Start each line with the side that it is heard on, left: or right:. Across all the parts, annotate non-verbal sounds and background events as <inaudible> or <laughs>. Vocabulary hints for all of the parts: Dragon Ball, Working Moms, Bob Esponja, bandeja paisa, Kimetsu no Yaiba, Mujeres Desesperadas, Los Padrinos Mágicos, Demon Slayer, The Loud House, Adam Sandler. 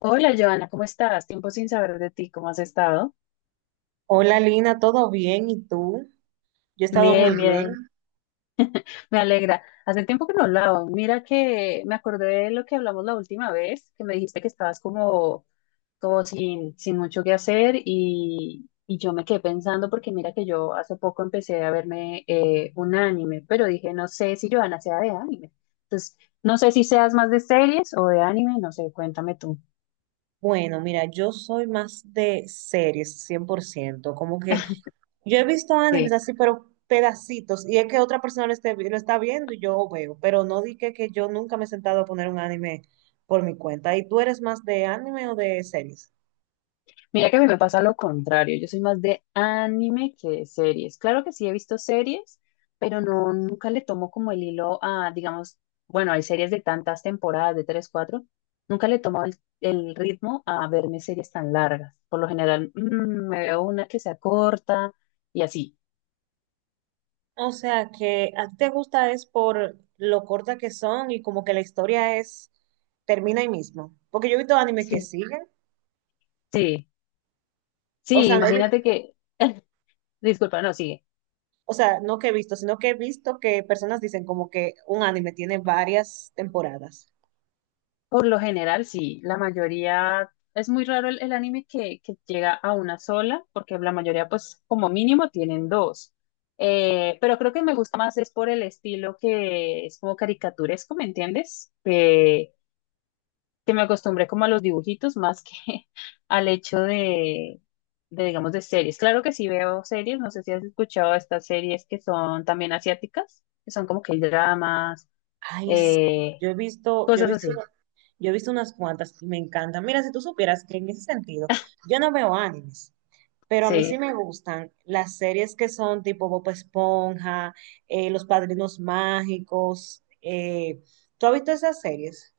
left: Hola, Joana, ¿cómo estás? Tiempo sin saber de ti, ¿cómo has estado?
right: Hola Lina, ¿todo bien? ¿Y tú? Yo he estado muy
left: Bien,
right: bien.
left: bien, me alegra. Hace tiempo que no hablaba. Mira que me acordé de lo que hablamos la última vez, que me dijiste que estabas como, como sin mucho que hacer y yo me quedé pensando porque mira que yo hace poco empecé a verme un anime, pero dije, no sé si Joana sea de anime. Entonces, no sé si seas más de series o de anime, no sé, cuéntame tú.
right: Bueno, mira, yo soy más de series, 100%. Como que yo he visto animes así, pero pedacitos. Y es que otra persona lo, lo está viendo y yo veo. Pero no di que yo nunca me he sentado a poner un anime por mi cuenta. ¿Y tú eres más de anime o de series?
left: Mira que a mí me pasa lo contrario, yo soy más de anime que de series. Claro que sí he visto series, pero no, nunca le tomo como el hilo a, digamos, bueno, hay series de tantas temporadas, de tres, cuatro, nunca le tomo el ritmo a verme series tan largas. Por lo general, me veo una que sea corta y así.
right: O sea, que a ti te gusta es por lo corta que son y como que la historia es, termina ahí mismo. Porque yo he visto animes que
left: Sí,
right: siguen.
left: sí,
right: O
left: sí,
right: sea, no
left: imagínate que, <laughs> disculpa, no, sigue.
right: o sea, no que he visto, sino que he visto que personas dicen como que un anime tiene varias temporadas.
left: Por lo general, sí, la mayoría, es muy raro el anime que llega a una sola, porque la mayoría, pues, como mínimo tienen dos. Pero creo que me gusta más es por el estilo que es como caricaturesco, ¿me entiendes? Que me acostumbré como a los dibujitos más que <laughs> al hecho digamos, de series. Claro que sí veo series, no sé si has escuchado estas series que son también asiáticas, que son como que dramas,
right: Ay, sí.
left: eh,
right: Yo he visto, yo he
left: cosas
right: visto,
left: así,
right: yo he visto unas cuantas y me encantan. Mira, si tú supieras que en ese sentido, yo no veo animes. Pero a mí sí
left: sí.
right: me gustan las series que son tipo Bob Esponja, Los Padrinos Mágicos. ¿Tú has visto esas series?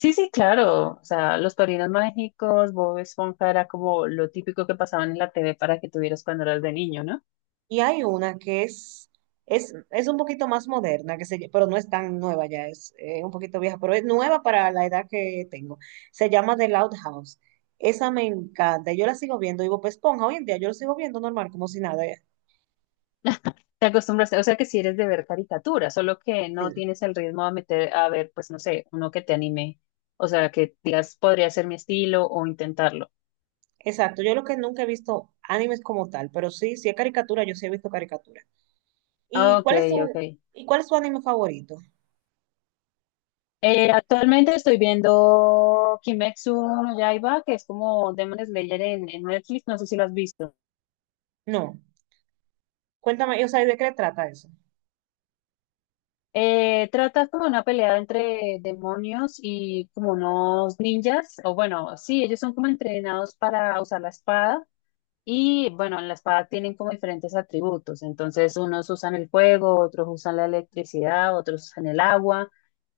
left: Sí, sí, claro. O sea, los Padrinos Mágicos, Bob Esponja era como lo típico que pasaban en la TV para que tuvieras cuando eras de niño, ¿no?
right: Y hay una que es, es un poquito más moderna, pero no es tan nueva ya, es un poquito vieja, pero es nueva para la edad que tengo. Se llama The Loud House. Esa me encanta. Yo la sigo viendo, y Bob Esponja, hoy en día yo lo sigo viendo normal, como si nada.
left: Te acostumbraste, o sea que si eres de ver caricaturas, solo que no
right: Sí,
left: tienes el ritmo a meter, a ver, pues no sé, uno que te anime. O sea, que digas, podría ser mi estilo o intentarlo.
right: exacto. Yo lo que nunca he visto animes como tal, pero sí, si es caricatura, yo sí he visto caricatura. ¿Y
left: Ah, ok,
right: cuál es tu,
left: ok.
right: ¿Y cuál es tu anime favorito?
left: Actualmente estoy viendo Kimetsu no Yaiba, que es como Demon Slayer en Netflix, no sé si lo has visto.
right: No, cuéntame, o sea, ¿de qué trata eso?
left: Trata como una pelea entre demonios y como unos ninjas, o bueno, sí, ellos son como entrenados para usar la espada y bueno, en la espada tienen como diferentes atributos, entonces unos usan el fuego, otros usan la electricidad, otros usan el agua,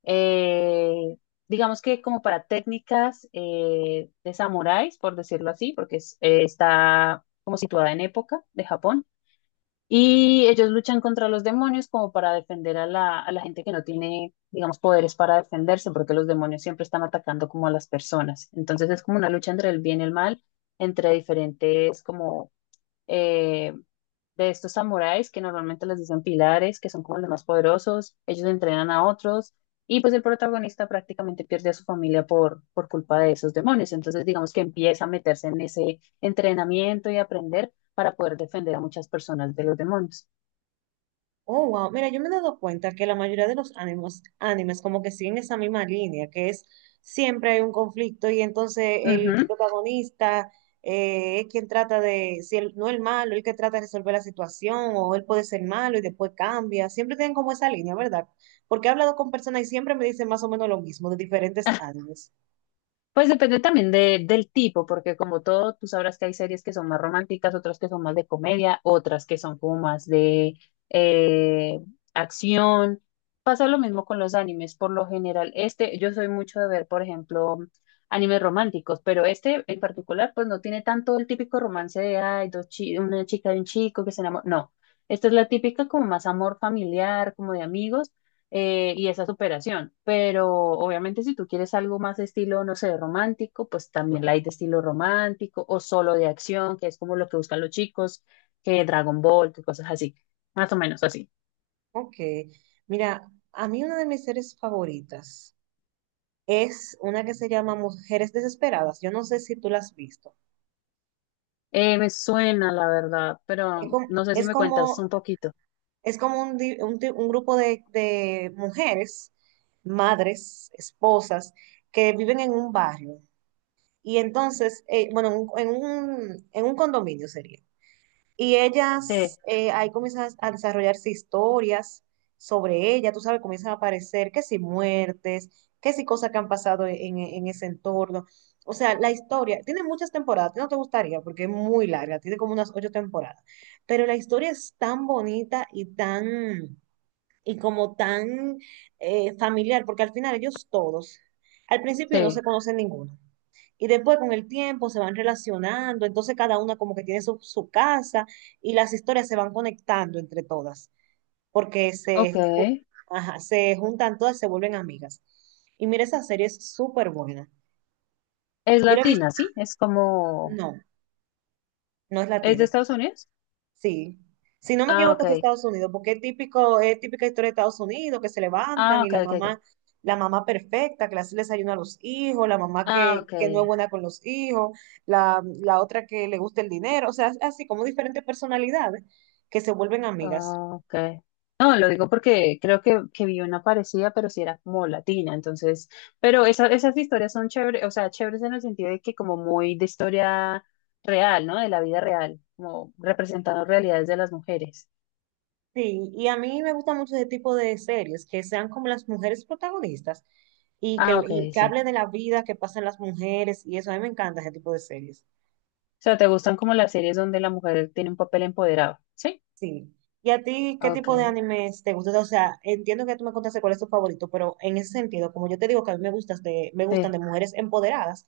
left: eh, digamos que como para técnicas de samuráis, por decirlo así, porque está como situada en época de Japón. Y ellos luchan contra los demonios como para defender a a la gente que no tiene, digamos, poderes para defenderse, porque los demonios siempre están atacando como a las personas. Entonces es como una lucha entre el bien y el mal, entre diferentes como eh, de estos samuráis que normalmente les dicen pilares, que son como los más poderosos, ellos entrenan a otros y pues el protagonista prácticamente pierde a su familia por culpa de esos demonios. Entonces digamos que empieza a meterse en ese entrenamiento y aprender para poder defender a muchas personas de los demonios.
right: Oh, wow, mira, yo me he dado cuenta que la mayoría de los animes como que siguen esa misma línea, que es siempre hay un conflicto y entonces el
left: Ujú.
right: protagonista es quien trata de, si él, no el malo, el que trata de resolver la situación o él puede ser malo y después cambia, siempre tienen como esa línea, ¿verdad? Porque he hablado con personas y siempre me dicen más o menos lo mismo de diferentes animes.
left: Pues depende también de, del tipo, porque como todo, tú sabrás que hay series que son más románticas, otras que son más de comedia, otras que son como más de eh, acción. Pasa lo mismo con los animes, por lo general. Este, yo soy mucho de ver, por ejemplo, animes románticos, pero este en particular, pues no tiene tanto el típico romance de, ay, dos una chica y un chico que se enamora. No, esta es la típica como más amor familiar, como de amigos y esa superación. Pero obviamente si tú quieres algo más estilo, no sé, romántico, pues también la hay de estilo romántico o solo de acción, que es como lo que buscan los chicos, que Dragon Ball, que cosas así, más o menos así.
right: Ok, mira, a mí una de mis series favoritas es una que se llama Mujeres Desesperadas. Yo no sé si tú la has visto.
left: Me suena, la verdad,
right: Es
left: pero
right: como,
left: no sé si
right: es
left: me cuentas
right: como,
left: un poquito.
right: es como un, di- un ti- un grupo de mujeres, madres, esposas, que viven en un barrio. Y entonces, bueno, en un condominio sería. Y
left: Sí,
right: ellas, ahí comienzan a desarrollarse historias sobre ella, tú sabes, comienzan a aparecer que si muertes, que si cosas que han pasado en ese entorno. O sea, la historia tiene muchas temporadas, a ti no te gustaría porque es muy larga, tiene como unas ocho temporadas, pero la historia es tan bonita y tan, y como tan familiar, porque al final ellos todos, al principio no se
left: sí,
right: conocen ninguno. Y después con el tiempo se van relacionando, entonces cada una como que tiene su casa y las historias se van conectando entre todas, porque
left: ok.
right: se, ju- ajá, se juntan todas, se vuelven amigas. Y mira, esa serie es súper buena.
left: Es
right: Yo la he visto,
left: latina, ¿sí? Es como...
right: no, no es
left: ¿Es de
right: latina.
left: Estados Unidos?
right: Sí. Si no me
left: Ah,
right: equivoco, es de
left: ok.
right: Estados Unidos, porque es típico, es típica historia de Estados Unidos, que se
left: Ah,
right: levantan y
left: ok, ok, ok.
right: la mamá perfecta, que le hace el desayuno a los hijos, la mamá
left: Ah, ok.
right: que no es buena con los hijos, la otra que le gusta el dinero, o sea, así como diferentes personalidades que se vuelven amigas.
left: Ah, ok. No, lo digo porque creo que vi una parecida, pero sí era como latina, entonces, pero esas historias son chéveres, o sea, chéveres en el sentido de que como muy de historia real, ¿no? De la vida real, como representando realidades de las mujeres.
right: Sí, y a mí me gusta mucho ese tipo de series, que sean como las mujeres protagonistas
left: Ah, ok,
right: y que
left: sí.
right: hable de la vida que pasan las mujeres y eso, a mí me encanta ese tipo de series.
left: O sea, ¿te gustan como las series donde la mujer tiene un papel empoderado? Sí.
right: Sí. ¿Y a ti qué
left: Ok,
right: tipo de animes te gustan? O sea, entiendo que tú me contaste cuál es tu favorito, pero en ese sentido, como yo te digo que a mí me gustan
left: sí.
right: de mujeres empoderadas,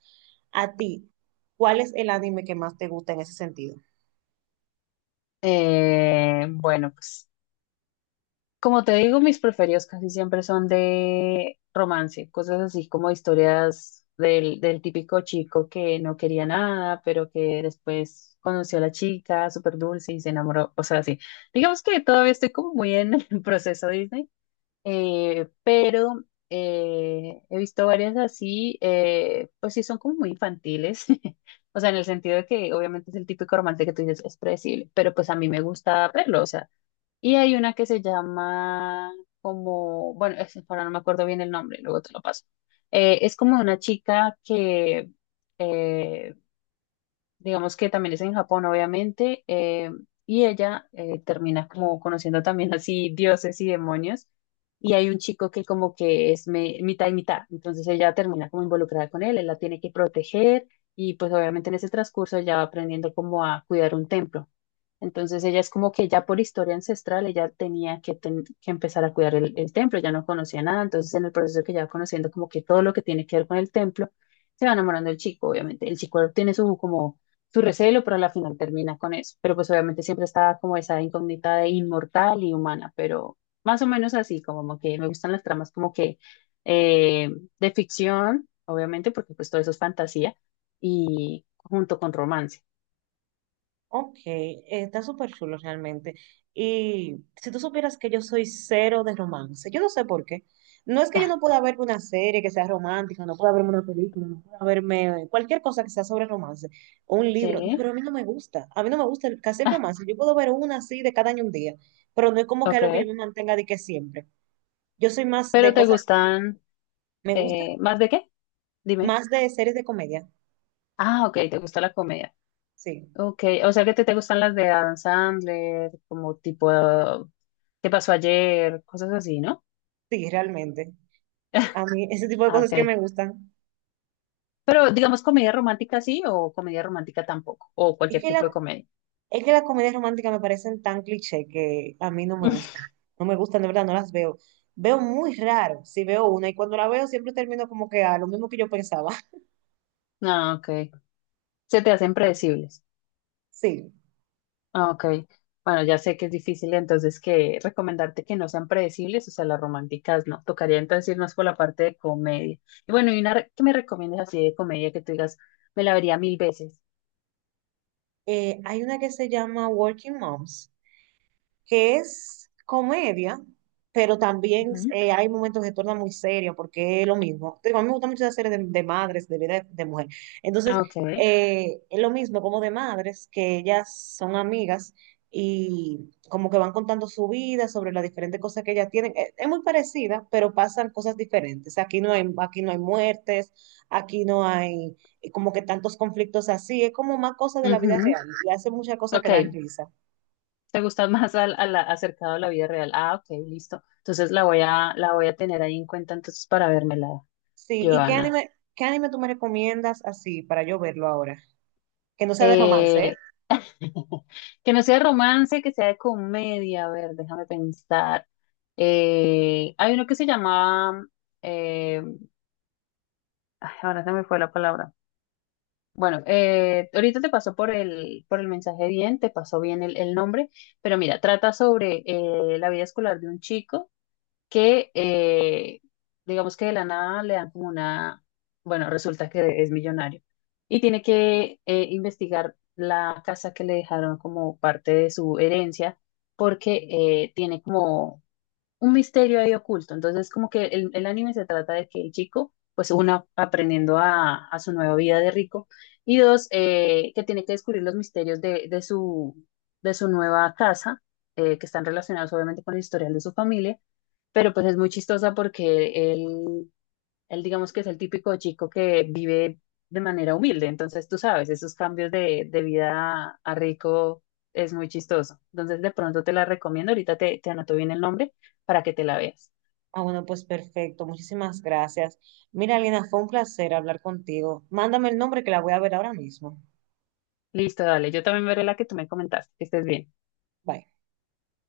right: a ti, ¿cuál es el anime que más te gusta en ese sentido?
left: Bueno, pues. Como te digo, mis preferidos casi siempre son de romance, cosas así como historias del, del típico chico que no quería nada, pero que después conoció a la chica, súper dulce y se enamoró, o sea, así. Digamos que todavía estoy como muy en el <laughs> proceso Disney, pero he visto varias así, pues sí son como muy infantiles, <laughs> o sea, en el sentido de que obviamente es el típico romance que tú dices, es predecible, pero pues a mí me gusta verlo, o sea. Y hay una que se llama como, bueno, ahora no me acuerdo bien el nombre, luego te lo paso. Es como una chica que, eh, digamos que también es en Japón, obviamente, y ella termina como conociendo también así dioses y demonios. Y hay un chico que como que es mitad y mitad, entonces ella termina como involucrada con él, él la tiene que proteger y pues obviamente en ese transcurso ella va aprendiendo como a cuidar un templo. Entonces ella es como que ya por historia ancestral ella tenía que empezar a cuidar el templo, ya no conocía nada, entonces en el proceso que ya va conociendo como que todo lo que tiene que ver con el templo, se va enamorando del chico, obviamente. El chico tiene su como su recelo, pero a la final termina con eso. Pero pues obviamente siempre está como esa incógnita de inmortal y humana, pero más o menos así, como que me gustan las tramas como que eh, de ficción, obviamente, porque pues todo eso es fantasía, y junto con romance.
right: Ok, está súper chulo realmente. Y si tú supieras que yo soy cero de romance, yo no sé por qué. No es que yo no
left: <laughs>
right: pueda verme una serie que sea romántica, no pueda verme una película, no pueda verme cualquier cosa que sea sobre romance, o un libro,
left: Sí,
right: pero a mí no me gusta. A mí no me gusta el- casi el romance. Yo puedo ver una así de cada año un día, pero no es como que algo que yo
left: ok.
right: me mantenga de que siempre. Yo soy más de
left: ¿Pero te
right: cosas,
left: gustan
right: me gusta,
left: más de qué? Dime.
right: más de series de comedia.
left: Ah, ok, te gusta la comedia.
right: Sí,
left: Ok, o sea que te gustan las de Adam Sandler, como tipo ah, ¿qué pasó ayer? Cosas así, ¿no?
right: sí, realmente. A
left: <laughs>
right: mí ese tipo de
left: Ah, ok.
right: cosas que me gustan.
left: Pero digamos comedia romántica sí o comedia romántica tampoco, o
right: Es
left: cualquier
right: que la
left: tipo de comedia.
right: Es que las comedias románticas me parecen tan cliché que a mí no me gustan.
left: <laughs>
right: No me gustan, de verdad, no las veo. Veo muy raro si veo una y cuando la veo siempre termino como que a lo mismo que yo pensaba. <laughs>
left: Ah, ok. Se te hacen predecibles.
right: Sí.
left: Ah, ok, bueno, ya sé que es difícil entonces que recomendarte que no sean predecibles, o sea, las románticas no. Tocaría entonces irnos por la parte de comedia. Y bueno, y una que me recomiendas así de comedia que tú digas, me la vería mil veces.
right: Hay una que se llama Working Moms, que es comedia, pero también
left: Ujú.
right: hay momentos que se torna muy serio porque es lo mismo. Te digo, a mí me gusta mucho la serie de madres, de vida de mujer. Entonces,
left: Ok,
right: es lo mismo como de madres, que ellas son amigas y como que van contando su vida sobre las diferentes cosas que ellas tienen. Es muy parecida, pero pasan cosas diferentes. Aquí no hay muertes, aquí no hay como que tantos conflictos así. Es como más cosas de la vida
left: ujú,
right: real y hace muchas cosas que
left: ok,
right: dan risa.
left: te gusta más al, a acercado a la vida real. Ah, ok, listo. Entonces la voy a tener ahí en cuenta entonces para vérmela,
right: Sí,
left: Joana.
right: ¿qué anime tú me recomiendas así para yo verlo ahora? ¿Que no sea de romance, eh?
left: Eh, Que no sea romance, que sea de comedia. A ver, déjame pensar. Hay uno que se llama. eh, Ay, ahora se me fue la palabra. Bueno, ahorita te pasó por por el mensaje bien, te pasó bien el nombre, pero mira, trata sobre la vida escolar de un chico que digamos que de la nada le dan como una, bueno, resulta que es millonario y tiene que investigar la casa que le dejaron como parte de su herencia porque tiene como un misterio ahí oculto. Entonces, como que el anime se trata de que el chico, pues uno, aprendiendo a su nueva vida de rico y dos, que tiene que descubrir los misterios de su nueva casa. Que están relacionados obviamente con el historial de su familia, pero pues es muy chistosa porque él digamos que es el típico chico que vive de manera humilde, entonces tú sabes, esos cambios de vida a rico es muy chistoso. Entonces de pronto te la recomiendo, ahorita te anoto bien el nombre para que te la veas.
right: Ah, bueno, pues perfecto, muchísimas gracias. Mira, Lina, fue un placer hablar contigo. Mándame el nombre que la voy a ver ahora mismo.
left: Listo, dale, yo también veré la que tú me comentaste, que estés bien.
right: Bye.